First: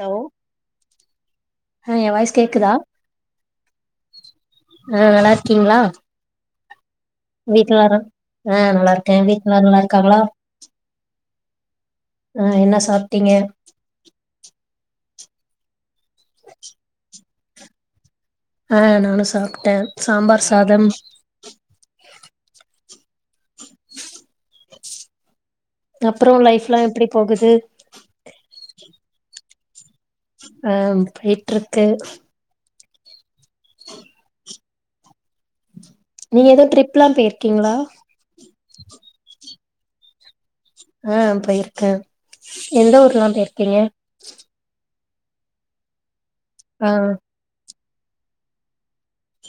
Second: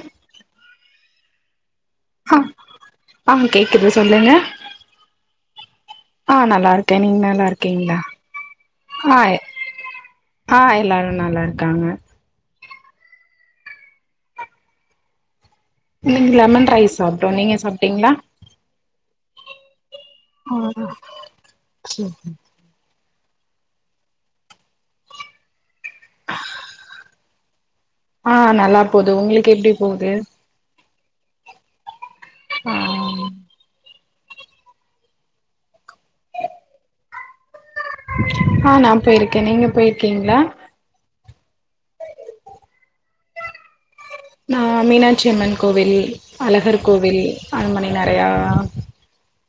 Hello ஏ voice ஆ கேக்குதா ஆ கேக்குது சொல்லுங்க ஆ நல்லா இருக்கீங்ளா ஆ நல்லா இருக்க நீங்க நல் லா இருக்கேங்ளா ஆ நல்லா இருக்கே ஆ வீட்ல எல்லாரு நல்லா இருக்காங்களா ஆ எல்லாரு நல்லா இருக்காங்க ஆ என்ன சாப்டீங்க இன்னைக்கு லெமன் ரைஸ் சாப்டோ நீங்க சாப்டீங்களா ஆ நானு சாப்ட சாம்பார் சாதம் ம் அப்புறோ லைஃப் எல்லா எப்டி போகுது ஆ நல்லா போகுது உங்களுக்கு எப்டி போது அம் போயிட்டுருக்கு ஆம் நீங்க ஏதோ ட்ரிப் எல்லா பெயிற்க்கீங்களா ஆ நா பேயிருக்கே நீங்க பேயிருக்கீங்ளா ஆ பயிருக்கே எந்த ஊரலா பேயிருக்கீங்க நா மீனாட்சி அம்மன் கோவில் அழகர் ஆ கோவில் அரண்மனை நெறயா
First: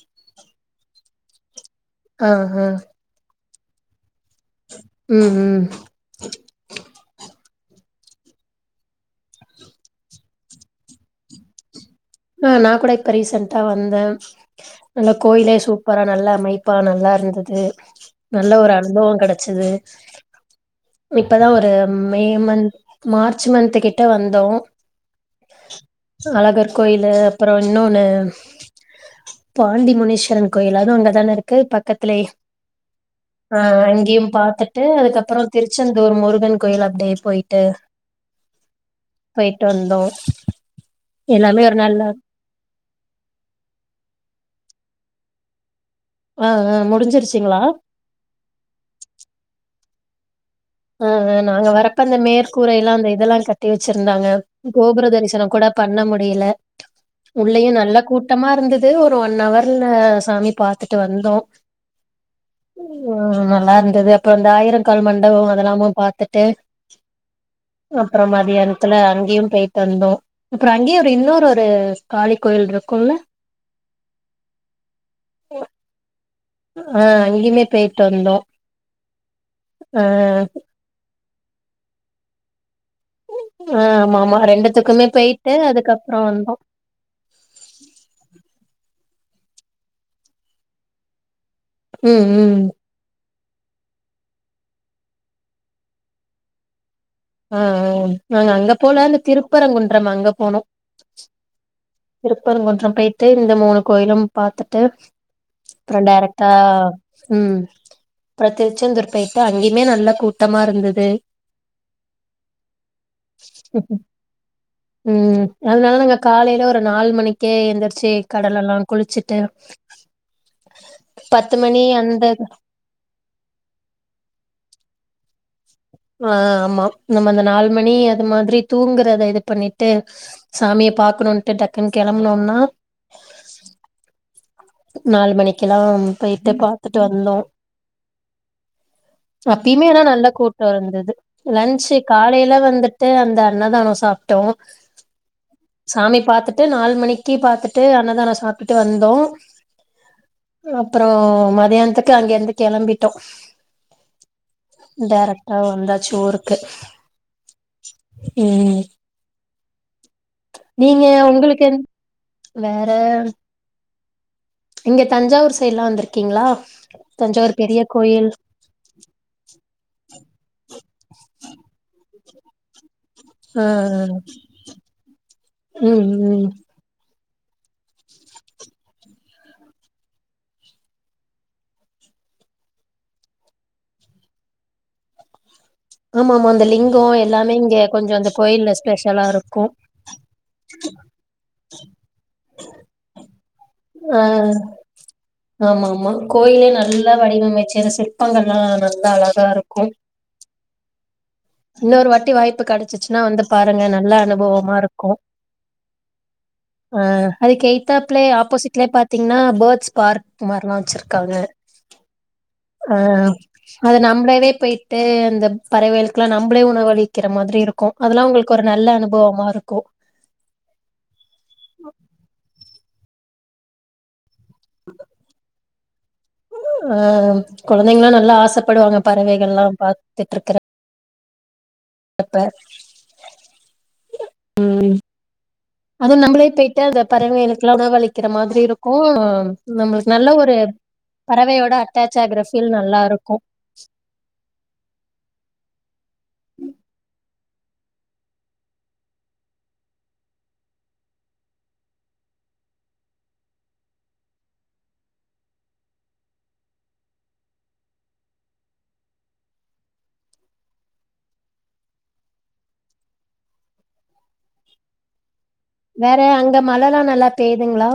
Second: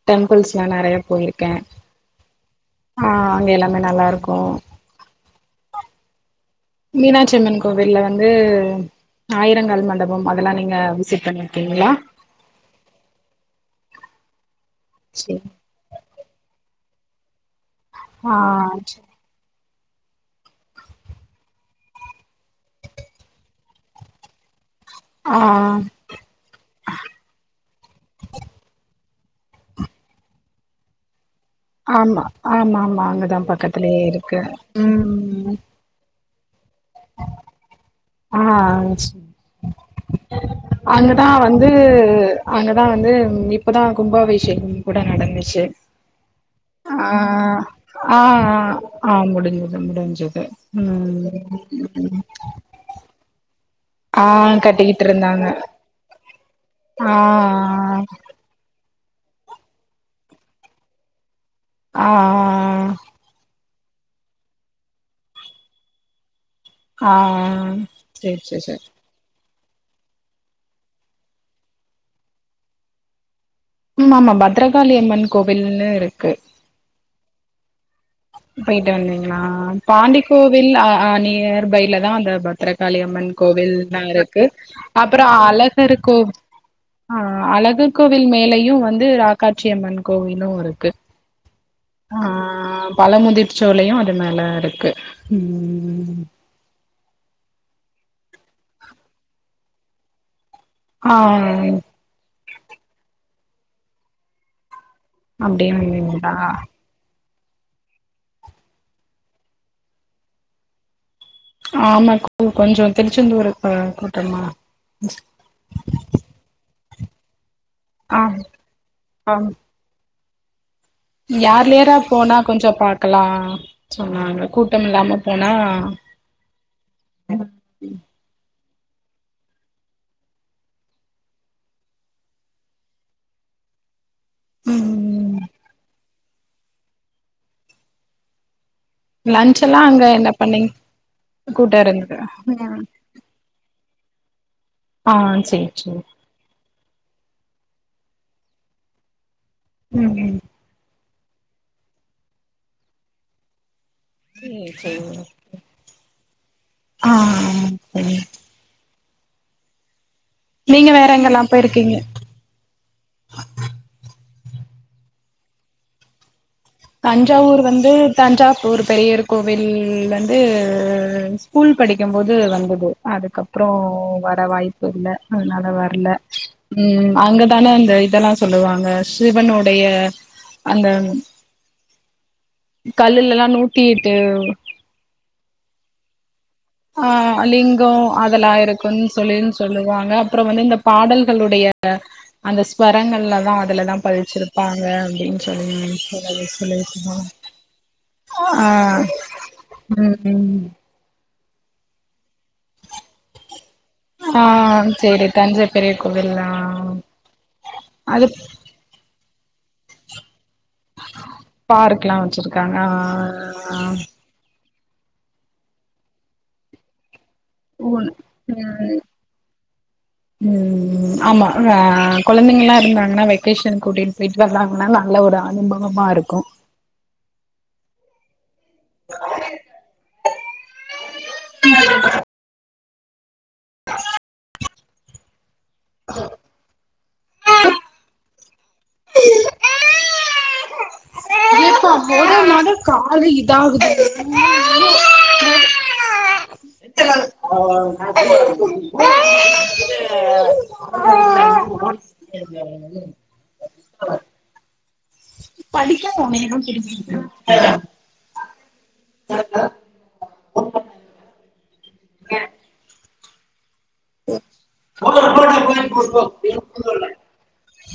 டெம்பிள்ஸ்ல்லா நெறையா போயிருக்கே ஆ ஆ ஆ அங்கே எல்லாமே நல்லாருக்கோ ம் ம் மீனாட்சியம்மன் கோவில்ல வந்து ஆயிரங்கால் மண்டபம் அதெல்லா நீங்க விசிட் பண்ணிருக்கீங்களா ஆ நா கூட இப்ப ரீசன்டா வந்தே நல்ல சேரி கோயிலே சூப் பெறவ் நல்லா அமைப்பா நல்லா இருந்தது ஆ நல்ல ஒரு அனுபவம் கெடைச்சது இப்பதா ஒரு மே மந்த் மார்ச் மந்த் கிட்ட வந்தோ ஆ அழகர் கோயிலு அப்பறோ இன்னொன்னு பாண்டி முனிஸ்வரன் கோயில் அதுவூ அங்கதான இருக்கு பக்கத்துலே ஆமா ஆமா ஆமா அங்கதா ஆ பக்கத்துலயே அங்கேயும் இருக்கு பாத்துட்டு ம் அதுக்கப்பறம் திரு ச்செந்தூர் முருகன் கோயில் அப்டே போயிட்டு ஆ போயிட்டு வந்தோம் அங்கதா எல்லாமே வந்து ஒரு நாள்ல அங்கதா வந்து இப்பதா கும்பாபிஷேகம் கூட நடந்துச்சு ஆ ஆ முடிஞ்சிருச்சிங்களா அ ஆ ஆ முடிஞ்து முடிஞ்சது அ ஆ நாங்க வரப்ப அந்த ம் மேற்கூரைல்லாம் அந்த இதெல்லா கட் டி ஆ வச்சிருந்தாங்க கட்டிக்கிட்டு கோபுர இருந்தாங்க தரிசனம் கூட பண்ண முடியல ஆ உள்ளயும் நல்ல கூட் டமா இருந்தது ஒரு ஒன் அவர்ல சாமி பாத்துட்டு வந்தோ அ ஆ உ அ நல்லா இருந்தது அப்பறோ இந்த ஆயிரக்கால் மண்டபம் அதெல்லாமும் பாத்துட்டு ஆ ஆ அப்பறோ சேரி சேரி சேரி மத்தியானத்துல அங்கயூ போயிட்டு வந்தோம் அப்பறோ அங்கே ஒரு இன்னொரு ஒரு காளி கோயில் இருக்குல்ல ம் ஆமாம பத்ரகாளியம்மன் கோவில்ன்னு இருக்கு ஆ அங்கியுமே பேயிட்டு வந்தோ போயிட்டு வந்தீங்களா ஆ பாண்டி கோவில் அ ஆ நியர் பைல தா அந்த பத் ரகாளியம்மன் ஆ கோவில்தா ஆமா ஆமா இருக்கு ரெண்டுத்துக்குமே அப்பறம் அ போயிட்டு அழகர் கோ அதுக்கப்புறோ வந்தோ ஆ அழகர் கோவில் மேலயும் வந்து ராக்காட்சியம்மன் கோவிலும் இருக்கு ம் ம் பழமுதிர்சோலயும் அது மேல இருக்கு அ ஆ நாங்க அங்க போல அந்த திருப்பரங்குன்றம் அங்க போனோ ஆ திருப்பரங்குன்றம் பேயிட்டு இந்த மூணு கோயிலும் பாத்துட்டு அப்டியே அப்பறோ வந்தீங்களா டேரக்டா அப்பறோ திருச்செந்தூர் பேயிட்டு அங்கயுமே நல்ல கூட்டமா இருந்தது ஆமா கோ கொஞ்சோ திருச்செந்தூரு அ கூட்டமா ம் அதனால நாங்க காலயில ஒரு நாலு மணிக்கே எந்திர்ச் ரிச்சு ஆ கடலெல்லா குளிச்சுட்டு பத்து மணி ஏர்லியரா அந்த போனா கொஞ்சோ பாக்கலா சொன்னாங்க கூட்டோ இல்லாம போனா ஆ ஆமா நம்ம அந்த நாலு மணி அதுமாதிரி தூங்குறத இது பண்ணிட்டு சாமிய பாக்கனும்ட்டு டக்குனு கொளம்பனும்னா நால் ம் மணிக்கல்லாம் பேயிட்டு பாத்துட்டு வந்தோ லன்ச் எல்லா அப்பயுமேன்னா அங்க நல்ல என்ன கூட்டோ பண்ணீங் இருந்தது கூட்ட லன்ஞ்சு இருந்தது காலயிலா வந்துட் டு அந்த அன்னதானோ சாப்டோ ஆ சேரி சேரி சாமி பாத்துட் ட்டு நாலு மணிக்கு பாத்துட்டு அன்னதானோ சாப்டிட்டு வந்தோ ம் அப்புறோ மதியானத்துக்கு அங்கிருந்து கிளம்பிட்டோ சேரி சேரி டேரக்டா வந்தாச்சு ஊருக்கு ஆ சேரி உம் நீங்க வேற எங்கெல்லா உங்ளுக்கு என் போயிருக்கீங்க வேற இங்க தஞ்சாவூர் சைடுலா வந்திருக்கீங்களா தஞ்சாவூர் பெரிய வந்து கோயில் தஞ்சா வூர் பெரியர் கோவில் வந்து ஸ்கூல் படிக்கும்போது வந்தது ஆ அதுக்கப்பறோ ஆ வர வாய்ப்பு இல்ல அதனால ம் வரல ம் ம் அங்கதானே அந்த இதெல்லா சொல்லுவாங்க சிவனுடைய அந்த கல்லுல எல்லா நூத்திஎட்டு ஆமா ஆமா அந்த லி ஆ லிங்கோ அதெல்லா இருக்குன்னு ஸ்பெஷலா சொல்லின்னு இருக்கு சொல்லுவாங்க அப்புறோ வந்து இந்த பாடல்களுடைய அந்த ஸ்சுவரங்கள்ல தா அதுலதா ஆ பதிச்சிருப்பாங்க அப்டின்னு ஆமா சொல்லிங்க ஆமா சொன் கோயிலே நல்லா வடிவமைச்சு சிற்பங்கள்லா ஆ நல்லா அழகா இருக்கு ம் ம் இன்னொரு வாட்டி வாய்ப்பு கடைச்சிச்சினா வந்து பாருங்க நல்ல ஆ அனுபவமா இருக்கு சேரி தஞ்சை பெரிய கோவில்லா அ அதுக் எய்தாபிலே அது ஆப்போசிட் லே பாத்தீங்கனா பேர்ட்ஸ் பார்க் மார்லா வச்சிருக்காங்க பார்க்லா வச்சிருக்காங்க அ ஆ ஆ அது நம்மளவே போயி ட்டு அந்த பறவைளுக்கெலா நம்மளே உணவளி க்கிற மாதிரி இருக்கு ஒன் அதெல்லா உங்ளுக்கு ஒரு நல்ல ம் அனுபவமா இருக்கு ம் ஆமா ஆ கொழந்தங்கலா இருந்தாங்கனா வெக்கேஷன் கூட்டிட் போயிட்டு வந்தாகனா நல்ல ஒரு அனுபவமா இருக்கு அ கொழந்தைங்கலா நல்லா ஆசைப்படுவாங்க பறவைகளல்லா பாத்துட்டு இருக்கற [inaudible] இப்ப [inaudible] ம் அதுவு நம்மள போயிட்டு பறவைகளுக்கல்லா உணவ அளிக்கிற மாதிரி இருக்கு நம்ளுக்கு நல்ல ஒரு பறவையோட அ அட்டாச் ஆகுற ஃபீல் போதுபோது நல்லா காலு இருக்கு இதாகுது த்த [unintelligible] [unintelligible] [unintelligible] [unintelligible] [unintelligible] [unintelligible] வேற அங்க எனக்கு மழல்லா புரியல. நல்லா பெயுதுங்களா